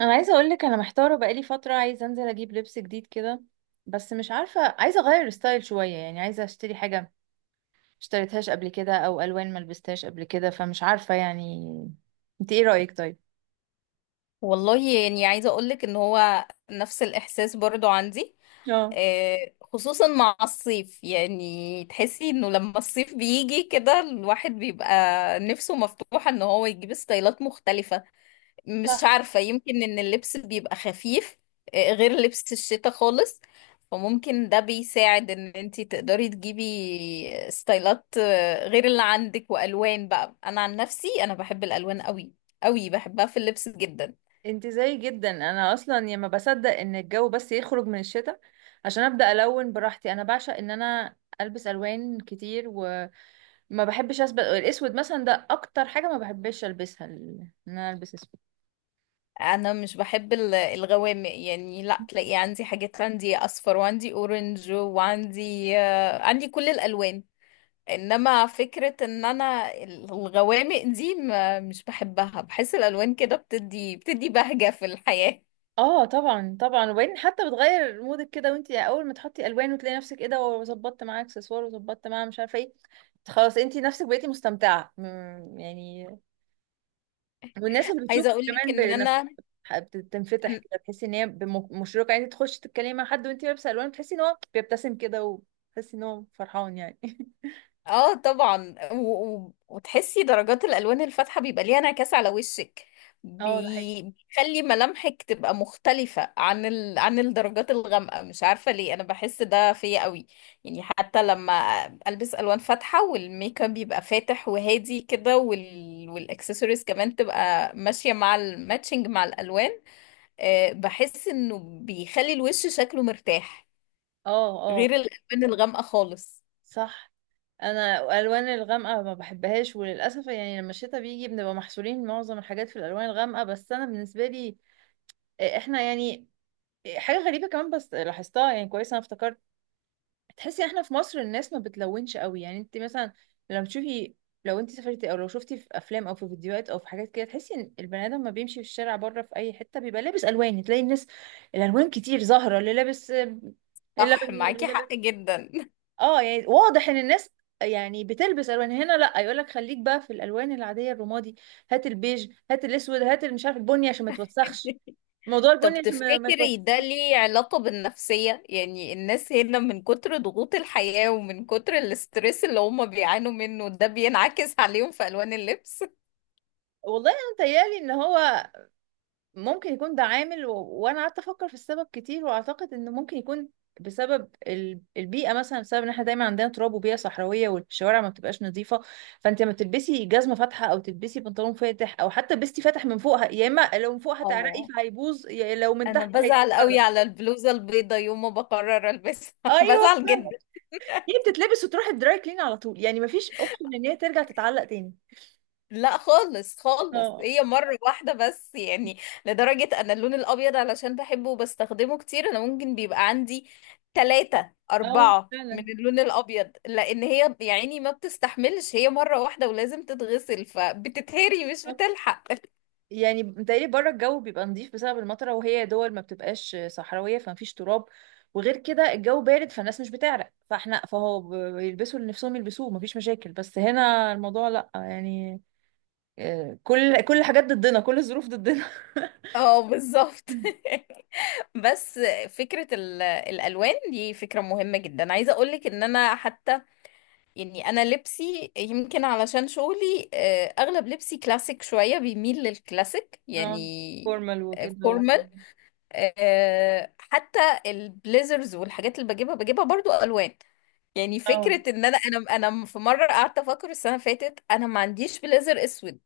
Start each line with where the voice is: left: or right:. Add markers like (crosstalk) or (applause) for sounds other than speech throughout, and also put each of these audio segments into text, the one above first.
right: انا عايزه اقول لك انا محتاره بقالي فتره، عايزه انزل اجيب لبس جديد كده. بس مش عارفه، عايزه اغير ستايل شويه يعني. عايزه اشتري حاجه ما اشتريتهاش قبل كده او الوان ما لبستهاش قبل كده، فمش عارفه يعني. انت ايه رايك طيب؟
left: والله يعني عايزة أقولك إن هو نفس الإحساس برضو عندي.
right: اه.
left: آه، خصوصا مع الصيف يعني تحسي إنه لما الصيف بيجي كده الواحد بيبقى نفسه مفتوحة إن هو يجيب ستايلات مختلفة. مش
right: صح.
left: عارفة يمكن إن اللبس بيبقى خفيف غير لبس الشتاء خالص. فممكن ده بيساعد إن انتي تقدري تجيبي ستايلات غير اللي عندك وألوان. بقى أنا عن نفسي أنا بحب الألوان قوي قوي، بحبها في اللبس جدا.
right: انت زي جدا، انا اصلا يا ما بصدق ان الجو بس يخرج من الشتاء عشان ابدا الون براحتي. انا بعشق ان انا البس الوان كتير وما بحبش اسبق الاسود مثلا. ده اكتر حاجه ما بحبش البسها، ان انا البس اسود.
left: انا مش بحب الغوامق، يعني لا تلاقي عندي حاجات، عندي اصفر وعندي اورنج وعندي آه، عندي كل الالوان. انما فكرة ان انا الغوامق دي مش بحبها، بحس الالوان كده بتدي بهجة في الحياة.
right: اه طبعا طبعا. وبعدين حتى بتغير مودك كده، وانتي اول ما تحطي الوان وتلاقي نفسك ايه ده، وظبطت معاه اكسسوار وظبطت معاه مش عارفه ايه، خلاص انتي نفسك بقيتي مستمتعه يعني. والناس اللي
left: عايزة
right: بتشوفك
left: اقول لك
right: كمان
left: ان
right: بنفس
left: انا.
right: بتنفتح كده، تحسي ان هي مشرقه يعني. تخشي تتكلمي مع حد وانتي لابسه الوان، بتحسي ان هو بيبتسم كده وتحسي ان هو فرحان يعني. (laughs)
left: اه، طبعا وتحسي درجات الالوان الفاتحه بيبقى ليها انعكاس على وشك.
right: اه ده حقيقي.
left: بيخلي ملامحك تبقى مختلفه عن عن الدرجات الغامقه. مش عارفه ليه انا بحس ده فيا قوي، يعني حتى لما البس الوان فاتحه والميك اب بيبقى فاتح وهادي كده والاكسسوارز كمان تبقى ماشيه مع الماتشنج مع الالوان. أه، بحس انه بيخلي الوش شكله مرتاح،
right: اه اه.
left: غير الالوان الغامقه خالص.
right: صح. انا الالوان الغامقه ما بحبهاش، وللاسف يعني لما الشتاء بيجي بنبقى محصورين معظم الحاجات في الالوان الغامقه. بس انا بالنسبه لي، احنا يعني، حاجه غريبه كمان بس لاحظتها يعني كويس، انا افتكرت. تحسي احنا في مصر الناس ما بتلونش قوي يعني. انت مثلا لما تشوفي، لو انت سافرتي او لو شفتي في افلام او في فيديوهات او في حاجات كده، تحسي ان البني ادم ما بيمشي في الشارع بره في اي حته بيبقى لابس الوان. تلاقي الناس الالوان كتير ظاهره، اللي لابس
left: صح،
right: اللبني واللي
left: معاكي حق
right: لابس.
left: جدا.
right: اه يعني واضح ان الناس يعني بتلبس الوان. هنا لا، يقول لك خليك بقى في الالوان العاديه، الرمادي، هات البيج، هات الاسود، هات اللي مش عارف، البني عشان ما توسخش.
left: (laughs)
right: موضوع
left: طب
right: البني عشان ما
left: تفتكري ده
right: توسخش.
left: ليه علاقة بالنفسية؟ يعني الناس هنا من كتر ضغوط الحياة ومن كتر الاسترس اللي هم بيعانوا منه ده بينعكس عليهم في ألوان اللبس.
right: والله انا متهيألي ان هو ممكن يكون ده عامل، وانا قعدت افكر في السبب كتير، واعتقد انه ممكن يكون بسبب البيئه مثلا، بسبب ان احنا دايما عندنا تراب وبيئه صحراويه، والشوارع ما بتبقاش نظيفه. فانت لما تلبسي جزمه فاتحه او تلبسي بنطلون فاتح او حتى لبستي فاتح من فوقها، يا اما لو من فوق هتعرقي
left: اه،
right: فهيبوظ، يا لو من
left: انا
right: تحت
left: بزعل قوي
right: هيتفرج.
left: على البلوزة البيضة يوم ما بقرر البسها. (laughs)
right: ايوه
left: بزعل
right: فعلا.
left: جدا.
right: هي بتتلبس وتروح الدراي كلين على طول يعني، ما فيش اوبشن ان هي ترجع تتعلق تاني.
left: لا خالص خالص،
right: اه.
left: هي مرة واحدة بس يعني. لدرجة أن اللون الأبيض علشان بحبه وبستخدمه كتير أنا ممكن بيبقى عندي تلاتة
right: اه
left: أربعة من
right: فعلا.
left: اللون الأبيض، لأن هي يعني ما بتستحملش، هي مرة واحدة ولازم تتغسل فبتتهري، مش بتلحق.
right: يعني متهيألي بره الجو بيبقى نظيف بسبب المطره، وهي دول ما بتبقاش صحراويه فمفيش تراب، وغير كده الجو بارد فالناس مش بتعرق. فاحنا فهو بيلبسوا اللي نفسهم يلبسوه، مفيش مشاكل. بس هنا الموضوع لا يعني، كل الحاجات ضدنا، كل الظروف ضدنا. (laughs)
left: اه بالظبط. (laughs) بس فكرة الألوان دي فكرة مهمة جدا، عايزة أقولك إن أنا حتى يعني انا لبسي يمكن علشان شغلي اغلب لبسي كلاسيك شوية، بيميل للكلاسيك
right: اه.
left: يعني.
right: فورمال وكده
left: فورمال. حتى البليزرز والحاجات اللي بجيبها برضو الوان. يعني
right: اه.
left: فكرة ان انا في مرة قعدت افكر السنة اللي فاتت انا ما عنديش بليزر اسود.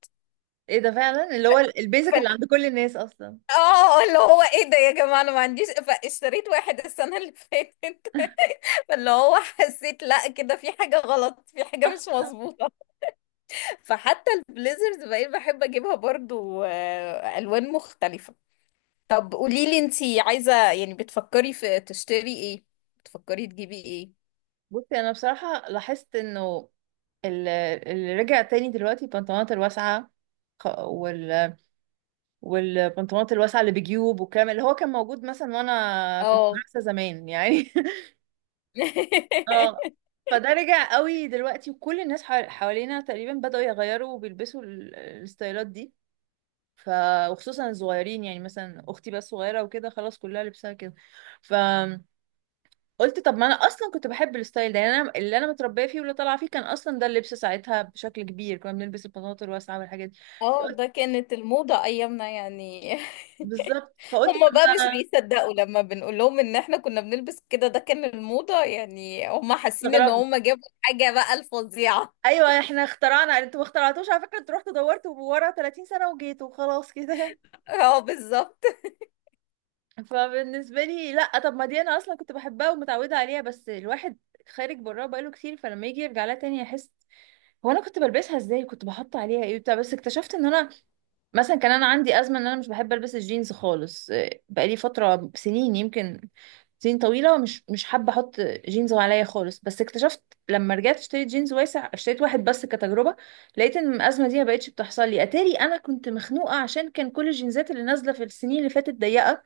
right: ايه ده فعلا، اللي هو البيزك اللي
left: ف-
right: عند كل الناس اصلا.
left: اه اللي هو ايه ده يا جماعة، انا ما عنديش، فاشتريت واحد السنة اللي فاتت. (laughs) فاللي هو حسيت لا كده في حاجة غلط، في حاجة
right: صح
left: مش
right: آه.
left: مظبوطة. فحتى البليزرز بقيت بحب اجيبها برضو الوان مختلفة. طب قوليلي انتي عايزة يعني بتفكري في تشتري ايه، بتفكري تجيبي ايه؟
right: بصي انا بصراحه لاحظت انه ال- اللي رجع تاني دلوقتي البنطلونات الواسعه، والبنطلونات الواسعة اللي بجيوب، والكلام اللي هو كان موجود مثلا وانا في
left: اه.
right: المدرسة زمان يعني. (laughs) اه.
left: (laughs)
right: فده رجع قوي دلوقتي، وكل الناس حوالينا تقريبا بدأوا يغيروا وبيلبسوا الستايلات دي. ف، وخصوصا الصغيرين، يعني مثلا اختي بقى صغيرة وكده خلاص كلها لبسها كده. فقلت طب ما انا اصلا كنت بحب الستايل ده يعني. انا اللي انا متربيه فيه واللي طالعه فيه كان اصلا ده اللبس ساعتها، بشكل كبير كنا بنلبس البناطيل الواسعه والحاجات دي.
left: اه
right: فقلت
left: ده كانت الموضة ايامنا يعني. (laughs)
right: بالظبط، فقلت
left: هما
right: طب
left: بقى مش
right: ما
left: بيصدقوا لما بنقول لهم ان احنا كنا بنلبس كده، ده كان الموضة، يعني هما حاسين ان
right: استغربوا.
left: هما جابوا حاجة بقى الفظيعة.
right: ايوه، احنا اخترعنا، انتوا ما اخترعتوش على فكره، انتوا رحتوا دورتوا ورا 30 سنه وجيتوا وخلاص كده.
left: (laughs) اه بالظبط.
right: (laughs) فبالنسبه لي لا، طب ما دي انا اصلا كنت بحبها ومتعوده عليها، بس الواحد خارج براها بقاله كتير، فلما يجي يرجع لها تاني يحس هو انا كنت بلبسها ازاي، كنت بحط عليها ايه بتاع. بس اكتشفت ان انا مثلا كان انا عندي ازمه ان انا مش بحب البس الجينز خالص. بقالي فتره سنين يمكن، سنين طويله مش حابه احط جينز عليا خالص. بس اكتشفت لما رجعت اشتريت جينز واسع، اشتريت واحد بس كتجربه، لقيت ان الازمه دي ما بقتش بتحصل لي. اتاري انا كنت مخنوقه عشان كان كل الجينزات اللي نازله في السنين اللي فاتت ضيقه،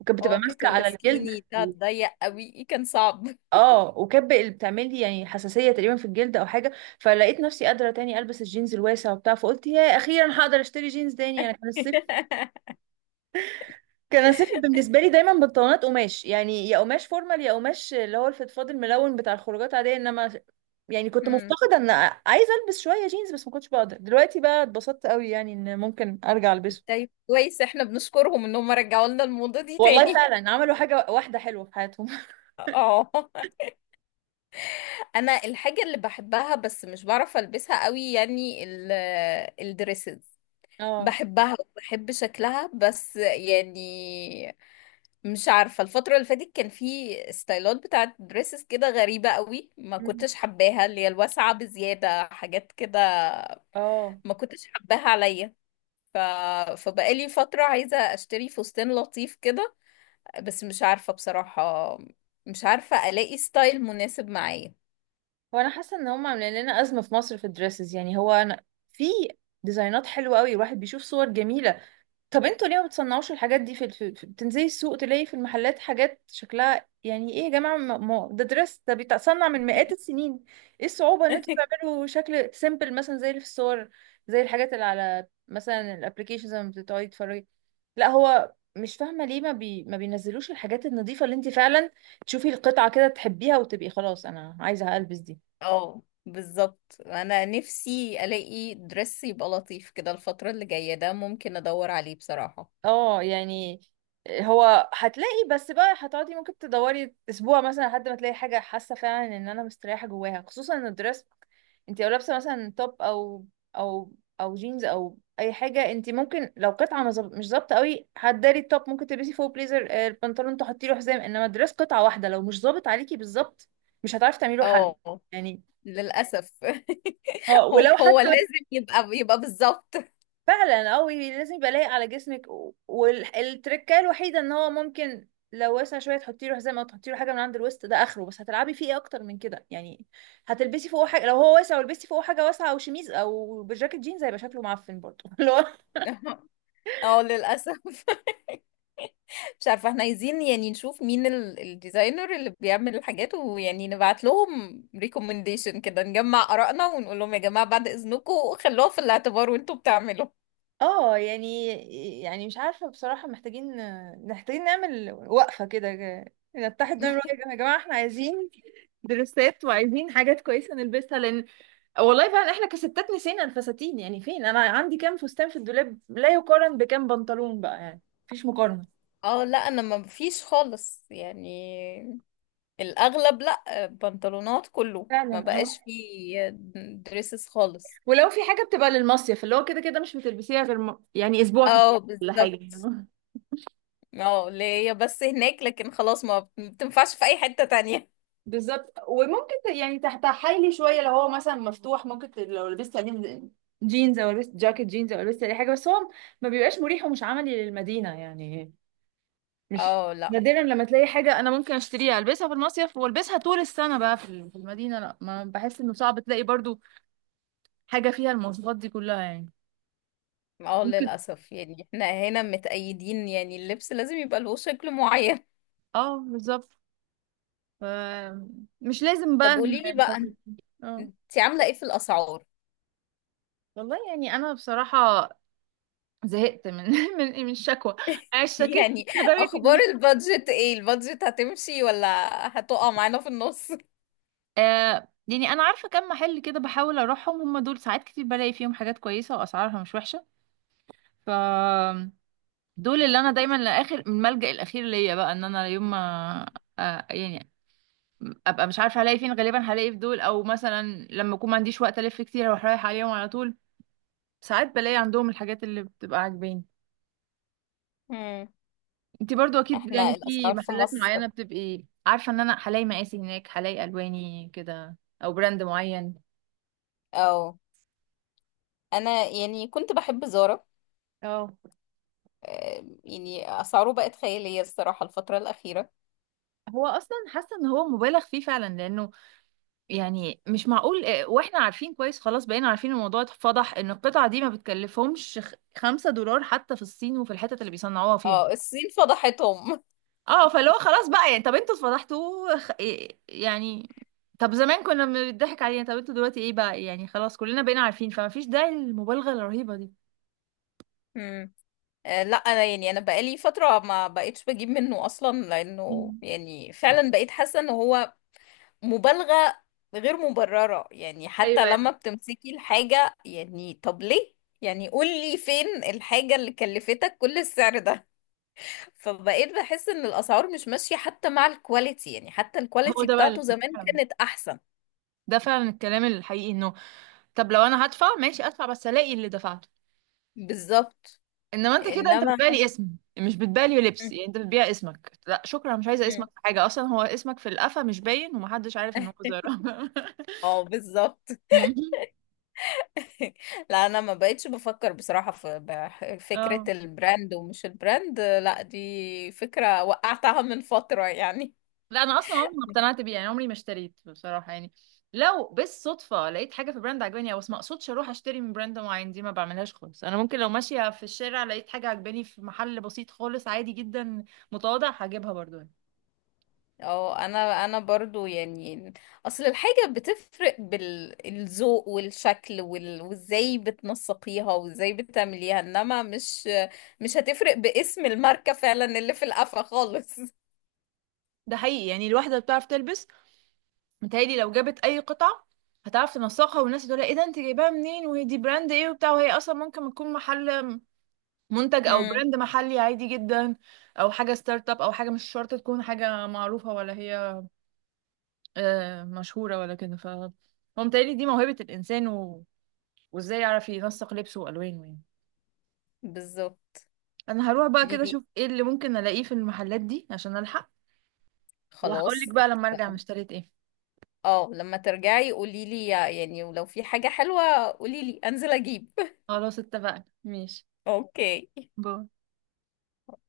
right: وكانت بتبقى
left: اه كانت
right: ماسكه على الجلد.
left: السكيني ده ضيق قوي كان صعب.
right: اه، وكب اللي بتعمل لي يعني حساسيه تقريبا في الجلد او حاجه. فلقيت نفسي قادره تاني البس الجينز الواسع وبتاع، فقلت يا اخيرا هقدر اشتري جينز تاني. انا كان الصيف،
left: (laughs)
right: كان الصيف بالنسبه لي دايما بنطلونات قماش، يعني يا قماش فورمال يا قماش اللي هو الفضفاض الملون بتاع الخروجات عاديه. انما يعني كنت
left: مم.
right: مفتقده ان عايزه البس شويه جينز، بس ما كنتش بقدر. دلوقتي بقى اتبسطت قوي يعني ان ممكن ارجع البسه.
left: طيب كويس، احنا بنشكرهم انهم رجعوا لنا الموضة دي
right: والله
left: تاني.
right: فعلا عملوا حاجه واحده حلوه في حياتهم.
left: اه. (laughs) انا الحاجة اللي بحبها بس مش بعرف البسها قوي يعني الدريسز.
right: (laughs) اه.
left: بحبها وبحب شكلها بس يعني مش عارفة، الفترة اللي فاتت كان في ستايلات بتاعت دريسز كده غريبة قوي، ما كنتش حباها، اللي هي الواسعة بزيادة حاجات كده.
right: اه.
left: ما كنتش حباها عليا. ف... فبقالي فترة عايزة اشتري فستان لطيف كده، بس مش عارفة بصراحة، مش عارفة ألاقي ستايل مناسب معايا.
right: هو انا حاسه ان هم عاملين لنا ازمه في مصر في الدريسز يعني. هو انا في ديزاينات حلوه قوي الواحد بيشوف صور جميله. طب انتوا ليه ما بتصنعوش الحاجات دي في بتنزلي السوق تلاقي في المحلات حاجات شكلها يعني ايه يا جماعه، ده دريس ده بيتصنع من مئات السنين. ايه الصعوبه ان انتوا
left: (laughs)
right: تعملوا شكل سيمبل مثلا زي اللي في الصور، زي الحاجات اللي على مثلا الابلكيشنز لما بتقعدي تتفرجي؟ لا، هو مش فاهمه ليه ما بينزلوش الحاجات النظيفه اللي انت فعلا تشوفي القطعه كده تحبيها وتبقي خلاص انا عايزه البس دي.
left: اه بالظبط. أنا نفسي ألاقي درس يبقى لطيف كده الفترة اللي جاية، ده ممكن أدور عليه بصراحة.
right: اه يعني. هو هتلاقي بس بقى، هتقعدي ممكن تدوري اسبوع مثلا لحد ما تلاقي حاجه حاسه فعلا ان انا مستريحه جواها، خصوصا ان الدرess. انت لو لابسه مثلا توب او او جينز او اي حاجه، انت ممكن لو قطعه مش ظابطه قوي، هتداري التوب، ممكن تلبسي فوق بليزر، البنطلون تحطي له حزام. انما الدرس قطعه واحده، لو مش ظابط عليكي بالظبط مش هتعرفي تعملي له حل
left: اه
right: يعني.
left: للأسف.
right: اه
left: (laughs) هو
right: ولو
left: هو
right: حتى.
left: لازم يبقى بالظبط.
right: فعلا قوي لازم يبقى لايق على جسمك. والتركه الوحيده ان هو ممكن لو واسع شويه تحطي له حزام او تحطي له حاجه من عند الوسط، ده اخره. بس هتلعبي فيه ايه اكتر من كده يعني؟ هتلبسي فوقه حاجه؟ لو هو واسع ولبستي فوقه حاجه واسعه او شميز او بجاكيت جينز هيبقى شكله معفن برضه. (laughs) اللي هو
left: (laughs) اه للأسف. (laughs) مش عارفة، احنا عايزين يعني نشوف مين الديزاينر اللي بيعمل الحاجات، ويعني نبعت لهم ريكومنديشن كده، نجمع آرائنا ونقول لهم يا جماعة بعد إذنكم خلوها في الاعتبار وانتوا بتعملوا.
right: اه يعني، يعني مش عارفه بصراحه، محتاجين محتاجين نعمل وقفه كده. نتحد نعمل وقفه، يا جماعه احنا عايزين درسات، وعايزين حاجات كويسه نلبسها. لان والله فعلا احنا كستات نسينا الفساتين يعني. فين؟ انا عندي كام فستان في الدولاب لا يقارن بكام بنطلون بقى يعني، مفيش مقارنة.
left: اه لا، انا ما فيش خالص يعني، الاغلب لا، بنطلونات كله، ما
right: فعلا اه.
left: بقاش فيه دريسز خالص.
right: ولو في حاجة بتبقى للمصيف اللي هو كده كده مش بتلبسيها غير يعني اسبوع في السنة
left: اه
right: ولا حاجة.
left: بالظبط.
right: (laughs)
left: اه، اللي هي بس هناك لكن خلاص ما بتنفعش في اي حتة تانية.
right: بالظبط. وممكن يعني تحت حيلي شويه لو هو مثلا مفتوح، ممكن لو لبست عليه جينز او لبست جاكيت جينز او لبست اي حاجة، بس هو ما بيبقاش مريح ومش عملي للمدينة يعني. مش
left: اه لا.
right: نادرا لما تلاقي حاجة أنا ممكن أشتريها ألبسها في المصيف وألبسها طول السنة بقى في في المدينة. لا، ما بحس إنه صعب تلاقي برضو حاجة فيها المواصفات دي كلها يعني.
left: اه
right: ممكن.
left: للاسف، يعني احنا هنا متأيدين، يعني اللبس لازم يبقى له شكل معين.
right: اه بالظبط. ف- مش لازم بقى
left: طب قولي لي بقى،
right: (laughs) اه.
left: انت عاملة ايه في الاسعار؟
right: والله يعني أنا بصراحة زهقت من (laughs) من الشكوى. أنا
left: (laughs)
right: اشتكيت
left: يعني
right: (laughs) لدرجة
left: اخبار
right: إني
left: البادجت ايه، البادجت هتمشي ولا هتقع معانا في النص؟
right: آه يعني، أنا عارفة كم محل كده بحاول أروحهم، هم دول ساعات كتير بلاقي فيهم حاجات كويسة وأسعارها مش وحشة. ف، دول اللي انا دايما لاخر الملجأ الاخير ليا بقى، ان انا يوم ما آه يعني ابقى مش عارفه هلاقي فين، غالبا هلاقي في دول، او مثلا لما اكون ما عنديش وقت الف كتير اروح رايح عليهم على طول. ساعات بلاقي عندهم الحاجات اللي بتبقى عاجباني.
left: (laughs)
right: انتي برضو اكيد
left: احنا
right: يعني في
left: الاسعار في
right: محلات
left: مصر.
right: معينه بتبقي عارفه ان انا هلاقي مقاسي هناك، هلاقي الواني كده، او براند معين.
left: او انا يعني كنت بحب زارا.
right: اه.
left: آه، يعني اسعاره بقت خيالية الصراحة الفترة الأخيرة.
right: هو اصلا حاسه ان هو مبالغ فيه فعلا، لانه يعني مش معقول. واحنا عارفين كويس، خلاص بقينا عارفين، الموضوع اتفضح ان القطعة دي ما بتكلفهمش 5 دولار حتى في الصين وفي الحتت اللي بيصنعوها فيها.
left: اه، الصين فضحتهم.
right: اه فاللي هو خلاص بقى يعني، طب انتوا اتفضحتوا يعني، طب زمان كنا بنضحك علينا، طب انتوا دلوقتي ايه بقى يعني؟ خلاص كلنا بقينا عارفين، فما فيش داعي للمبالغة الرهيبة دي.
left: (laughs) مم. آه، لا انا يعني انا بقالي فترة ما بقيتش بجيب منه اصلا،
right: (laughs)
left: لانه
right: مم.
left: يعني فعلا بقيت حاسة ان هو مبالغة غير مبررة. يعني
right: ايوه
left: حتى لما
right: يعني.
left: بتمسكي الحاجة، يعني طب ليه؟ يعني قولي فين الحاجة اللي كلفتك كل السعر ده. فبقيت بحس ان الاسعار مش ماشية حتى مع الكواليتي، يعني حتى
right: هو
left: الكواليتي
right: ده بقى
left: بتاعته زمان كانت احسن.
right: ده فعلا الكلام الحقيقي، انه طب لو انا هدفع ماشي ادفع، بس الاقي اللي دفعته.
left: بالظبط.
right: انما انت كده انت
left: انما.
right: بتبيع لي اسم، مش بتبيع لي لبس
left: مم.
right: يعني. انت بتبيع اسمك، لا شكرا مش عايزه اسمك
left: مم.
right: في حاجه، اصلا هو اسمك في القفا مش باين، ومحدش عارف ان هو زهره. (laughs)
left: اه بالظبط. (laughs) لا انا ما بقتش بفكر بصراحة في فكرة
right: اه.
left: البراند ومش البراند، لا دي فكرة وقعتها من فترة يعني.
right: لا انا اصلا عمري ما اقتنعت بيه يعني، عمري ما اشتريت بصراحه يعني. لو بالصدفه لقيت حاجه في براند عجباني او، بس ما اقصدش اروح اشتري من براند معين، دي ما بعملهاش خالص. انا ممكن لو ماشيه في الشارع لقيت حاجه عجباني في محل بسيط خالص عادي جدا متواضع هجيبها برضو يعني.
left: اه. انا برضو يعني اصل الحاجة بتفرق بالذوق والشكل وازاي بتنسقيها وازاي بتعمليها، انما مش هتفرق باسم الماركة، فعلا اللي في القفا خالص. (laughs)
right: ده حقيقي يعني. الواحده بتعرف تلبس، متهيألي لو جابت اي قطعه هتعرف تنسقها، والناس تقول ايه ده انت جايباها منين وهي دي براند ايه وبتاع، وهي اصلا ممكن تكون محل منتج او
left: امم،
right: براند محلي عادي جدا، او حاجه ستارت اب، او حاجه مش شرط تكون حاجه معروفه ولا هي مشهوره ولا كده. ف هو متهيألي دي موهبه الانسان، وازاي يعرف ينسق لبسه والوانه يعني.
left: بالظبط.
right: انا هروح بقى كده
left: ليلي،
right: اشوف ايه اللي ممكن الاقيه في المحلات دي عشان الحق. وهقول
left: خلاص
right: لك بقى لما ارجع أنا
left: اتفقنا.
right: اشتريت ايه.
left: اه، لما ترجعي قوليلي، يعني ولو في حاجة حلوة قوليلي انزل اجيب. (laughs)
right: خلاص اتفقنا ماشي.
left: اوكي.
right: باي.